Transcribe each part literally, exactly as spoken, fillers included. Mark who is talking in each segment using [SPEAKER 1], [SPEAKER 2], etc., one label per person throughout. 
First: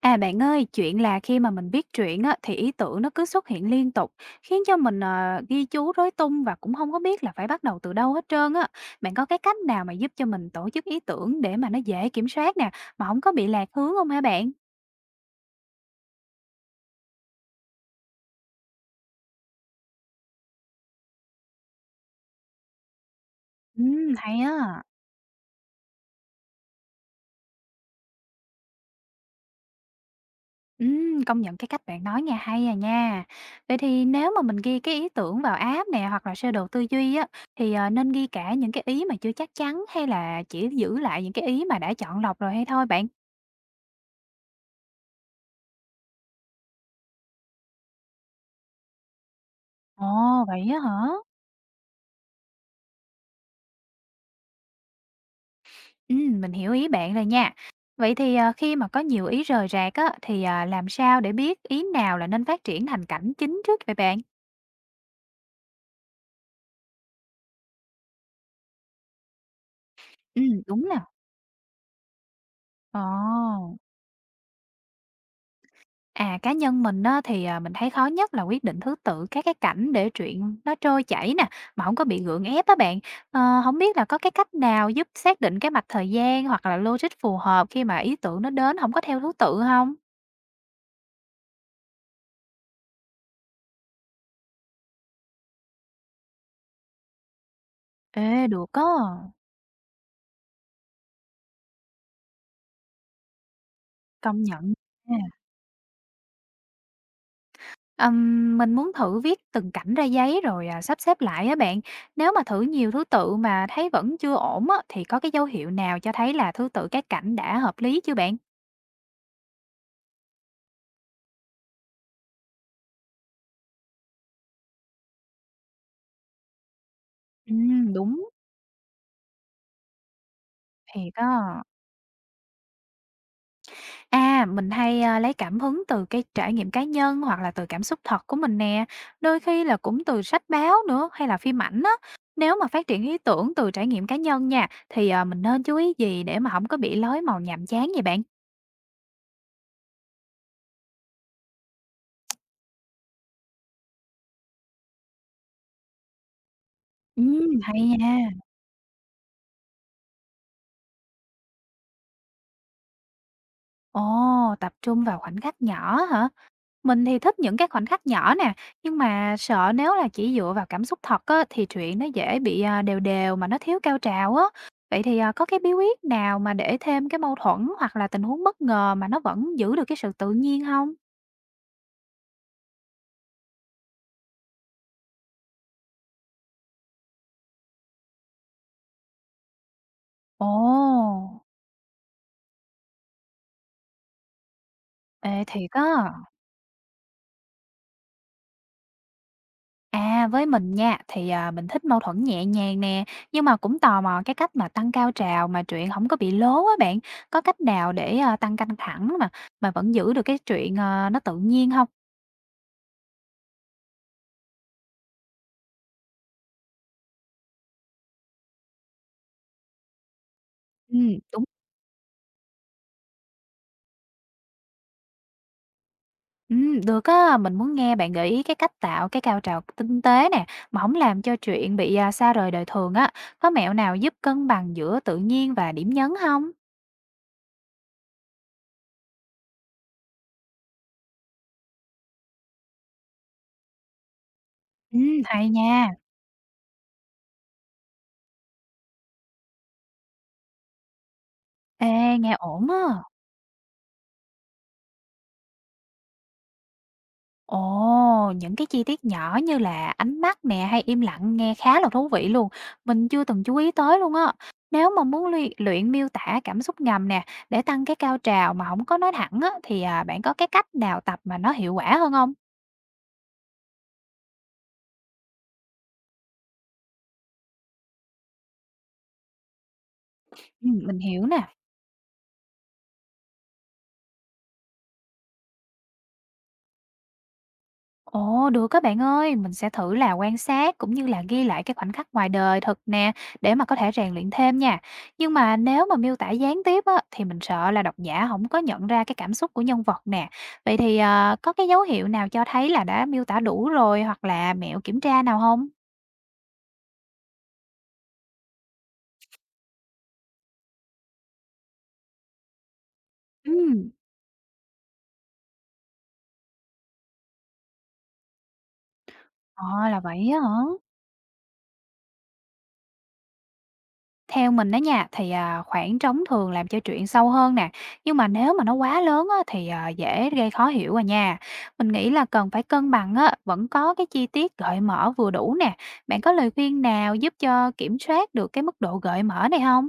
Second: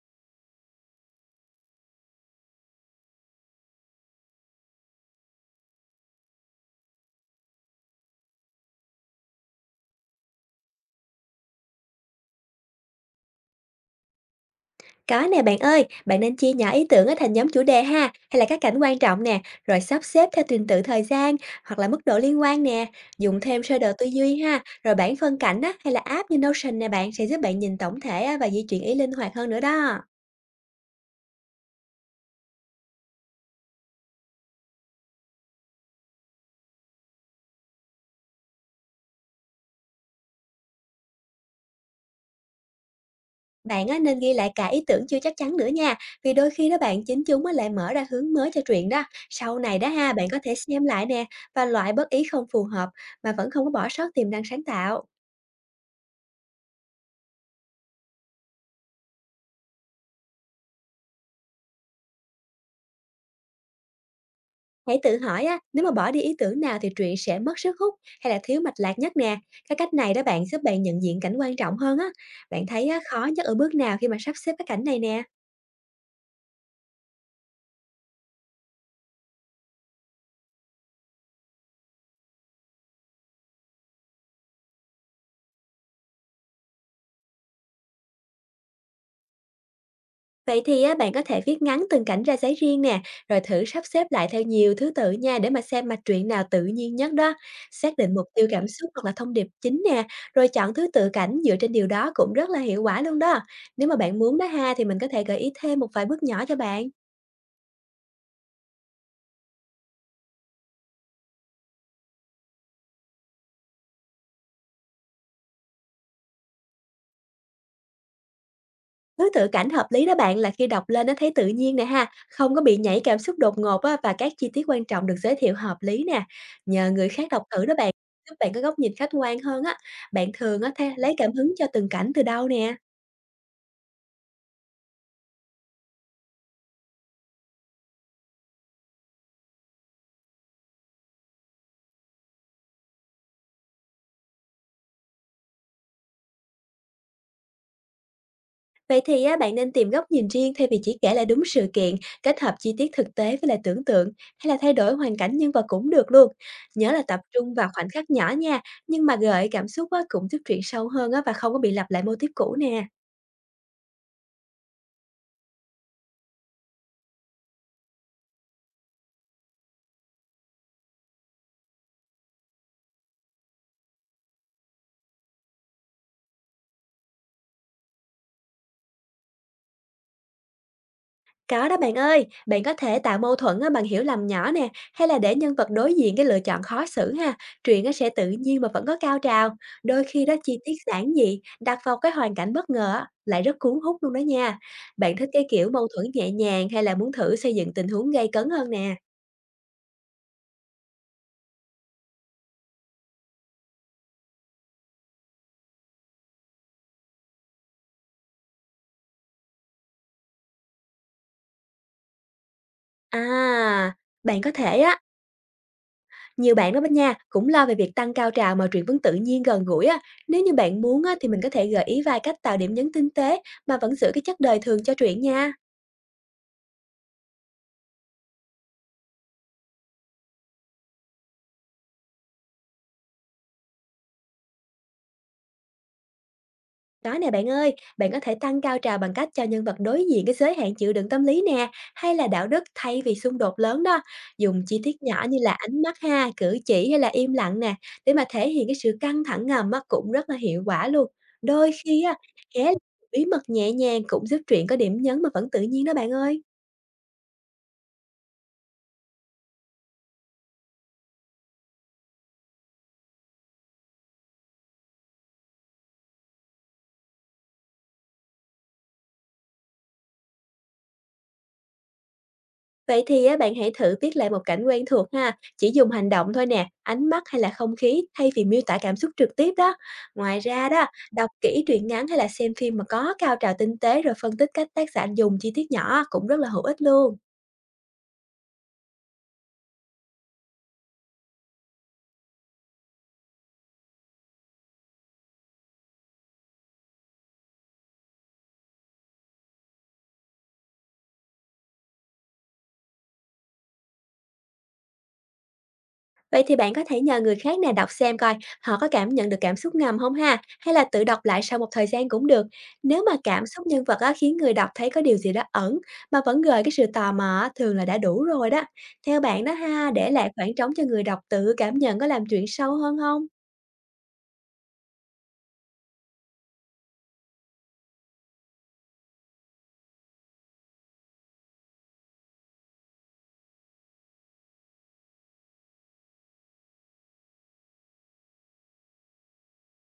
[SPEAKER 1] À, bạn ơi, chuyện là khi mà mình viết truyện á, thì ý tưởng nó cứ xuất hiện liên tục, khiến cho mình, ờ, ghi chú rối tung và cũng không có biết là phải bắt đầu từ đâu hết trơn á. Bạn có cái cách nào mà giúp cho mình tổ chức ý tưởng để mà nó dễ kiểm soát nè, mà không có bị lạc hướng không hả bạn?
[SPEAKER 2] Có nè bạn ơi, bạn nên chia nhỏ ý tưởng á thành nhóm chủ đề ha, hay là các cảnh quan trọng nè, rồi sắp xếp theo trình tự thời gian hoặc là mức độ liên quan nè, dùng thêm sơ đồ tư
[SPEAKER 1] Ừm,
[SPEAKER 2] duy
[SPEAKER 1] hay
[SPEAKER 2] ha,
[SPEAKER 1] á.
[SPEAKER 2] rồi bảng phân cảnh á, hay là app như Notion nè bạn sẽ giúp bạn nhìn tổng thể á, và di chuyển ý linh hoạt hơn nữa đó.
[SPEAKER 1] Ừm, công nhận cái cách bạn nói nghe hay à nha. Vậy thì nếu mà mình ghi cái ý tưởng vào app nè, hoặc là sơ đồ tư duy á, thì, ờ, nên ghi cả những cái ý mà chưa chắc chắn hay là chỉ giữ lại những cái ý mà đã chọn lọc rồi hay thôi bạn?
[SPEAKER 2] Bạn á, nên ghi lại cả ý tưởng chưa chắc chắn nữa nha, vì đôi khi đó bạn chính chúng á, lại mở ra hướng mới cho truyện đó. Sau này đó ha, bạn có
[SPEAKER 1] Ồ,
[SPEAKER 2] thể
[SPEAKER 1] vậy á
[SPEAKER 2] xem lại
[SPEAKER 1] hả?
[SPEAKER 2] nè và loại bất ý không phù hợp mà vẫn không có bỏ sót tiềm năng sáng tạo.
[SPEAKER 1] Ừm, mình hiểu ý bạn rồi nha. Vậy thì, ờ, khi mà có nhiều ý rời rạc á, thì, à, làm sao để biết ý nào là nên phát triển thành cảnh chính trước vậy bạn?
[SPEAKER 2] Hãy tự hỏi á, nếu mà bỏ đi ý tưởng nào thì truyện sẽ mất sức hút hay là thiếu mạch lạc nhất nè. Cái cách này đó bạn giúp
[SPEAKER 1] Ừm,
[SPEAKER 2] bạn
[SPEAKER 1] đúng là
[SPEAKER 2] nhận diện cảnh quan trọng hơn á. Bạn thấy á, khó nhất ở
[SPEAKER 1] ờ.
[SPEAKER 2] bước nào khi mà sắp xếp cái cảnh này nè?
[SPEAKER 1] À, cá nhân mình á, thì, à, mình thấy khó nhất là quyết định thứ tự các cái cảnh để truyện nó trôi chảy nè, mà không có bị gượng ép á bạn. Ờ, hổng biết là có cái cách nào giúp xác định cái mạch thời gian hoặc là logic phù hợp khi mà ý tưởng nó đến không có theo thứ tự không.
[SPEAKER 2] Vậy thì á, bạn có thể viết ngắn từng cảnh ra giấy riêng nè, rồi thử sắp xếp lại theo nhiều thứ tự nha để mà xem mạch truyện nào tự nhiên nhất đó. Xác định mục tiêu
[SPEAKER 1] Ê,
[SPEAKER 2] cảm Ừ.
[SPEAKER 1] được có
[SPEAKER 2] xúc hoặc là thông điệp chính nè, rồi chọn thứ tự cảnh dựa trên điều đó cũng rất là hiệu quả luôn đó. Nếu mà bạn muốn
[SPEAKER 1] công
[SPEAKER 2] đó ha
[SPEAKER 1] nhận.
[SPEAKER 2] thì mình có thể gợi ý thêm một vài bước nhỏ cho bạn.
[SPEAKER 1] Ừm, mình muốn thử viết từng cảnh ra giấy rồi, à, sắp xếp lại á bạn. Nếu mà thử nhiều thứ tự mà thấy vẫn chưa ổn á, thì có cái dấu hiệu nào cho thấy là thứ tự các cảnh đã hợp lý chưa bạn?
[SPEAKER 2] Đối tượng cảnh hợp lý đó bạn là khi đọc lên nó thấy tự nhiên nè ha, không có bị nhảy cảm xúc đột ngột á, và các chi tiết quan trọng được giới thiệu hợp lý nè. Nhờ người khác đọc thử đó bạn,
[SPEAKER 1] Ừm, đúng,
[SPEAKER 2] giúp bạn có góc nhìn khách quan hơn á. Bạn thường á thế lấy
[SPEAKER 1] thiệt
[SPEAKER 2] cảm hứng
[SPEAKER 1] á.
[SPEAKER 2] cho từng cảnh từ đâu nè?
[SPEAKER 1] À, mình hay, a, lấy cảm hứng từ cái trải nghiệm cá nhân hoặc là từ cảm xúc thật của mình nè, đôi khi là cũng từ sách báo nữa hay là phim ảnh á. Nếu mà phát triển ý tưởng từ trải nghiệm cá nhân nha, thì, ờ, mình nên chú ý gì để mà không có bị lối màu nhàm chán vậy bạn?
[SPEAKER 2] Vậy thì á, bạn nên tìm góc nhìn riêng thay vì chỉ kể lại đúng sự kiện, kết hợp chi tiết thực tế với lại tưởng tượng hay là thay đổi hoàn cảnh nhân vật cũng được luôn. Nhớ là tập trung
[SPEAKER 1] Ừm,
[SPEAKER 2] vào
[SPEAKER 1] hay
[SPEAKER 2] khoảnh khắc
[SPEAKER 1] nha.
[SPEAKER 2] nhỏ nha, nhưng mà gợi cảm xúc á, cũng giúp truyện sâu hơn á, và không có bị lặp lại mô típ cũ nè.
[SPEAKER 1] Ồ, tập trung vào khoảnh khắc nhỏ hả? Mình thì thích những cái khoảnh khắc nhỏ nè, nhưng mà sợ nếu là chỉ dựa vào cảm xúc thật á, thì chuyện nó dễ bị à, đều đều mà nó thiếu cao trào á. Vậy thì à, có cái bí quyết nào mà để thêm cái mâu thuẫn hoặc là tình huống bất ngờ mà nó vẫn giữ được cái sự tự nhiên không?
[SPEAKER 2] Có đó bạn ơi, bạn có thể tạo mâu thuẫn á bằng hiểu lầm nhỏ nè, hay là để nhân vật đối diện cái lựa chọn khó xử ha. Truyện nó sẽ tự nhiên mà vẫn có cao trào. Đôi khi đó
[SPEAKER 1] Ồ,
[SPEAKER 2] chi tiết giản dị, đặt vào cái hoàn cảnh bất ngờ á, lại rất cuốn hút luôn đó nha. Bạn thích
[SPEAKER 1] ê
[SPEAKER 2] cái kiểu
[SPEAKER 1] thiệt
[SPEAKER 2] mâu
[SPEAKER 1] á.
[SPEAKER 2] thuẫn nhẹ nhàng hay là muốn thử xây dựng tình huống gay cấn hơn nè?
[SPEAKER 1] À, với mình nha, thì, à, mình thích mâu thuẫn nhẹ nhàng nè, nhưng mà cũng tò mò cái cách mà tăng cao trào mà truyện không có bị lố á bạn. Có cách nào để, a, tăng căng thẳng mà mà vẫn giữ được cái truyện, ờ, nó tự nhiên không?
[SPEAKER 2] À, bạn có thể á, nhiều bạn đó bên nha, cũng lo về việc tăng cao trào mà truyện vẫn tự nhiên gần gũi á. Nếu như bạn
[SPEAKER 1] Ừ,
[SPEAKER 2] muốn á, thì mình
[SPEAKER 1] đúng.
[SPEAKER 2] có thể gợi ý vài cách tạo điểm nhấn tinh tế mà vẫn giữ cái chất đời thường cho truyện nha.
[SPEAKER 1] Ừm, được á, mình muốn nghe bạn gợi ý cái cách tạo cái cao trào tinh tế nè, mà hổng làm cho truyện bị, à, xa rời đời thường á. Có mẹo nào giúp cân bằng giữa tự nhiên và điểm nhấn không?
[SPEAKER 2] Đó nè bạn ơi, bạn có thể tăng cao trào bằng cách cho nhân vật đối diện cái giới hạn chịu đựng tâm lý nè, hay là đạo đức thay vì xung đột lớn đó. Dùng chi tiết
[SPEAKER 1] Ừm,
[SPEAKER 2] nhỏ như
[SPEAKER 1] hay
[SPEAKER 2] là ánh
[SPEAKER 1] nha.
[SPEAKER 2] mắt ha, cử chỉ hay là im lặng nè, để mà thể hiện cái sự căng thẳng ngầm á, cũng rất là hiệu quả luôn. Đôi
[SPEAKER 1] Ê,
[SPEAKER 2] khi á,
[SPEAKER 1] nghe ổn
[SPEAKER 2] ghé
[SPEAKER 1] á.
[SPEAKER 2] bí mật nhẹ nhàng cũng giúp truyện có điểm nhấn mà vẫn tự nhiên đó bạn ơi.
[SPEAKER 1] Ồ, những cái chi tiết nhỏ như là ánh mắt nè hay im lặng nghe khá là thú vị luôn. Mình chưa từng chú ý tới luôn á. Nếu mà muốn luyện, luyện miêu tả cảm xúc ngầm nè để tăng cái cao trào mà không có nói thẳng á thì à, bạn có cái cách nào tập mà nó hiệu quả hơn không?
[SPEAKER 2] Vậy thì á, bạn hãy thử viết lại một cảnh quen thuộc ha, chỉ dùng hành động thôi nè, ánh mắt hay là không khí thay vì miêu tả cảm xúc trực tiếp đó. Ngoài ra
[SPEAKER 1] Ừ,
[SPEAKER 2] đó,
[SPEAKER 1] mình hiểu
[SPEAKER 2] đọc
[SPEAKER 1] nè.
[SPEAKER 2] kỹ truyện ngắn hay là xem phim mà có cao trào tinh tế rồi phân tích cách tác giả dùng chi tiết nhỏ cũng rất là hữu ích luôn.
[SPEAKER 1] Ồ, được các bạn ơi, mình sẽ thử là quan sát cũng như là ghi lại cái khoảnh khắc ngoài đời thật nè để mà có thể rèn luyện thêm nha. Nhưng mà nếu mà miêu tả gián tiếp á, thì mình sợ là độc giả không có nhận ra cái cảm xúc của nhân vật nè. Vậy thì à, có cái dấu hiệu nào cho thấy là đã miêu tả đủ rồi hoặc là mẹo kiểm tra nào không?
[SPEAKER 2] Vậy thì bạn có thể nhờ người khác nè đọc xem coi họ có cảm nhận được cảm xúc ngầm không ha, hay là tự đọc lại sau một thời gian cũng được. Nếu mà cảm xúc nhân
[SPEAKER 1] Ừ,
[SPEAKER 2] vật á, khiến người đọc thấy có điều gì đó ẩn mà vẫn gợi cái sự tò mò á, thường là đã đủ rồi đó. Theo bạn đó
[SPEAKER 1] ờ
[SPEAKER 2] ha,
[SPEAKER 1] là
[SPEAKER 2] để
[SPEAKER 1] vậy
[SPEAKER 2] lại
[SPEAKER 1] á
[SPEAKER 2] khoảng
[SPEAKER 1] hả?
[SPEAKER 2] trống cho người đọc tự cảm nhận có làm chuyện sâu hơn không?
[SPEAKER 1] Theo mình á nha, thì, à, khoảng trống thường làm cho chuyện sâu hơn nè, nhưng mà nếu mà nó quá lớn á, thì, à, dễ gây khó hiểu à nha. Mình nghĩ là cần phải cân bằng á, vẫn có cái chi tiết gợi mở vừa đủ nè. Bạn có lời khuyên nào giúp cho kiểm soát được cái mức độ gợi mở này không?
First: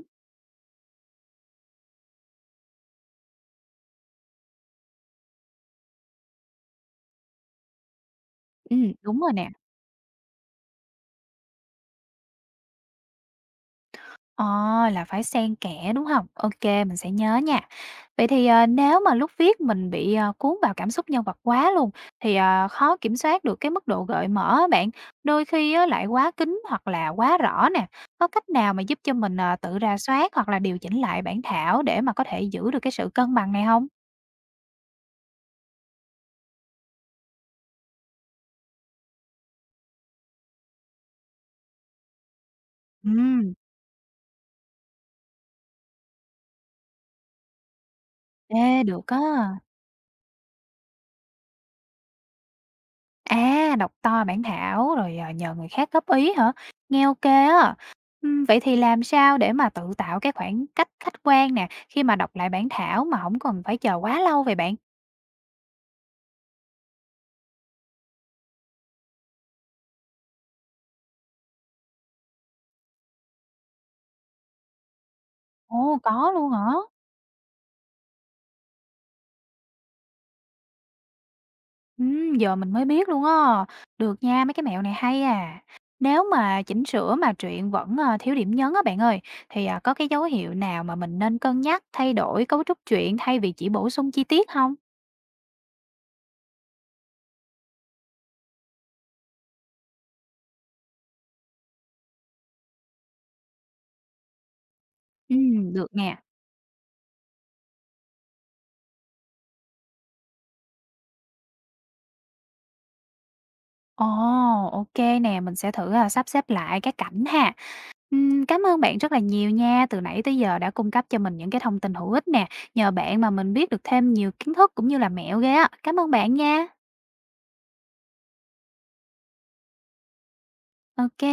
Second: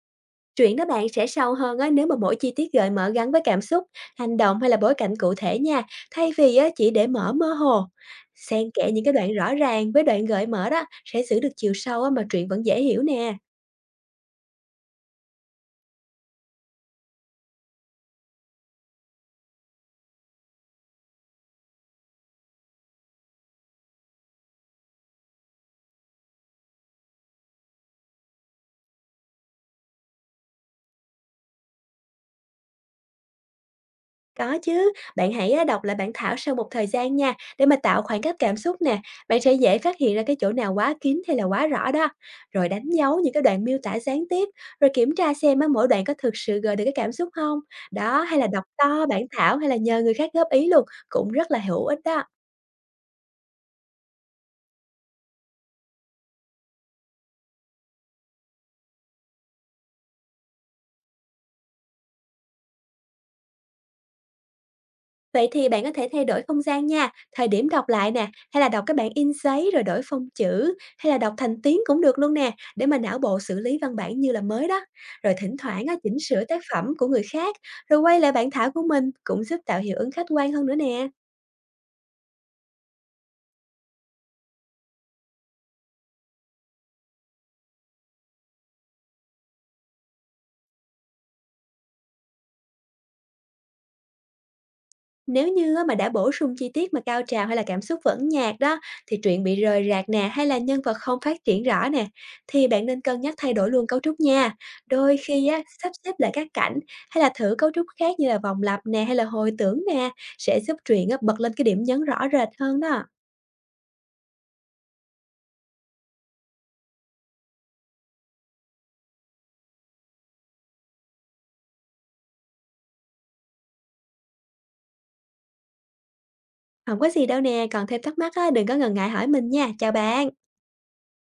[SPEAKER 2] Chuyện đó bạn sẽ sâu hơn á, nếu mà mỗi chi tiết gợi mở gắn với cảm xúc, hành động hay là bối cảnh cụ thể nha, thay vì á, chỉ để mở mơ hồ. Xen kẽ
[SPEAKER 1] Ừm,
[SPEAKER 2] những cái
[SPEAKER 1] đúng
[SPEAKER 2] đoạn
[SPEAKER 1] rồi nè.
[SPEAKER 2] rõ ràng với đoạn gợi mở đó sẽ giữ được chiều sâu á, mà truyện vẫn dễ hiểu nè.
[SPEAKER 1] Ờ, là phải xen kẽ, đúng không? OK, mình sẽ nhớ nha. Vậy thì, ờ, nếu mà lúc viết mình bị, ờ, cuốn vào cảm xúc nhân vật quá luôn, thì, ờ, khó kiểm soát được cái mức độ gợi mở á bạn, đôi khi á lại quá kín hoặc là quá rõ nè. Có cách nào mà giúp cho mình, ờ, tự rà soát hoặc là điều chỉnh lại bản thảo để mà có thể giữ được cái sự cân bằng này không?
[SPEAKER 2] Có chứ, bạn hãy, a, đọc lại bản thảo sau một thời gian nha, để mà tạo khoảng cách cảm xúc nè, bạn sẽ dễ phát hiện ra cái chỗ nào quá kín hay là quá rõ đó. Rồi đánh dấu những cái
[SPEAKER 1] Ừ,
[SPEAKER 2] đoạn miêu tả gián tiếp, rồi kiểm tra xem á mỗi đoạn có thực sự gợi được cái cảm xúc không. Đó, hay là đọc
[SPEAKER 1] ê,
[SPEAKER 2] to
[SPEAKER 1] được
[SPEAKER 2] bản
[SPEAKER 1] á.
[SPEAKER 2] thảo hay là nhờ người khác góp ý luôn, cũng rất là hữu ích đó.
[SPEAKER 1] À, đọc to bản thảo rồi, ờ, nhờ người khác góp ý hả? Nghe ok á. Ừm, vậy thì làm sao để mà tự tạo cái khoảng cách khách quan nè, khi mà đọc lại bản thảo mà không cần phải chờ quá lâu vậy bạn?
[SPEAKER 2] Vậy thì bạn có thể thay đổi không gian nha, thời điểm đọc lại nè, hay là đọc cái bản in giấy rồi đổi phông chữ, hay là đọc thành tiếng cũng được luôn nè, để mà não bộ xử lý văn bản như là mới đó. Rồi thỉnh thoảng á,
[SPEAKER 1] Ồ,
[SPEAKER 2] chỉnh
[SPEAKER 1] có
[SPEAKER 2] sửa
[SPEAKER 1] luôn
[SPEAKER 2] tác
[SPEAKER 1] hả?
[SPEAKER 2] phẩm của người khác, rồi quay lại bản thảo của mình cũng giúp tạo hiệu ứng khách quan hơn nữa nè.
[SPEAKER 1] Ừm, giờ mình mới biết luôn á. Được nha, mấy cái mẹo này hay à. Nếu mà chỉnh sửa mà truyện vẫn, ờ, thiếu điểm nhấn á bạn ơi, thì, à, có cái dấu hiệu nào mà mình nên cân nhắc thay đổi cấu trúc truyện thay vì chỉ bổ sung chi tiết không?
[SPEAKER 2] Nếu như á mà đã bổ sung chi tiết mà cao trào hay là cảm xúc vẫn nhạt đó, thì truyện bị rời rạc nè, hay là nhân vật không phát triển rõ nè, thì bạn nên cân nhắc thay đổi luôn cấu trúc nha. Đôi khi á,
[SPEAKER 1] Ừm, được
[SPEAKER 2] sắp xếp
[SPEAKER 1] nè.
[SPEAKER 2] lại các cảnh hay là thử cấu trúc khác như là vòng lặp nè hay là hồi tưởng nè, sẽ giúp truyện á, bật lên cái điểm nhấn rõ rệt hơn đó.
[SPEAKER 1] Ồ, ok nè, mình sẽ thử, à, sắp xếp lại các cảnh ha. Ừm, cám ơn bạn rất là nhiều nha, từ nãy tới giờ đã cung cấp cho mình những cái thông tin hữu ích nè, nhờ bạn mà mình biết được thêm nhiều kiến thức cũng như là mẹo ghê á. Cám ơn bạn nha.
[SPEAKER 2] Không có gì đâu nè, còn thêm thắc mắc á, đừng có ngần ngại hỏi mình nha. Chào bạn.
[SPEAKER 1] OK.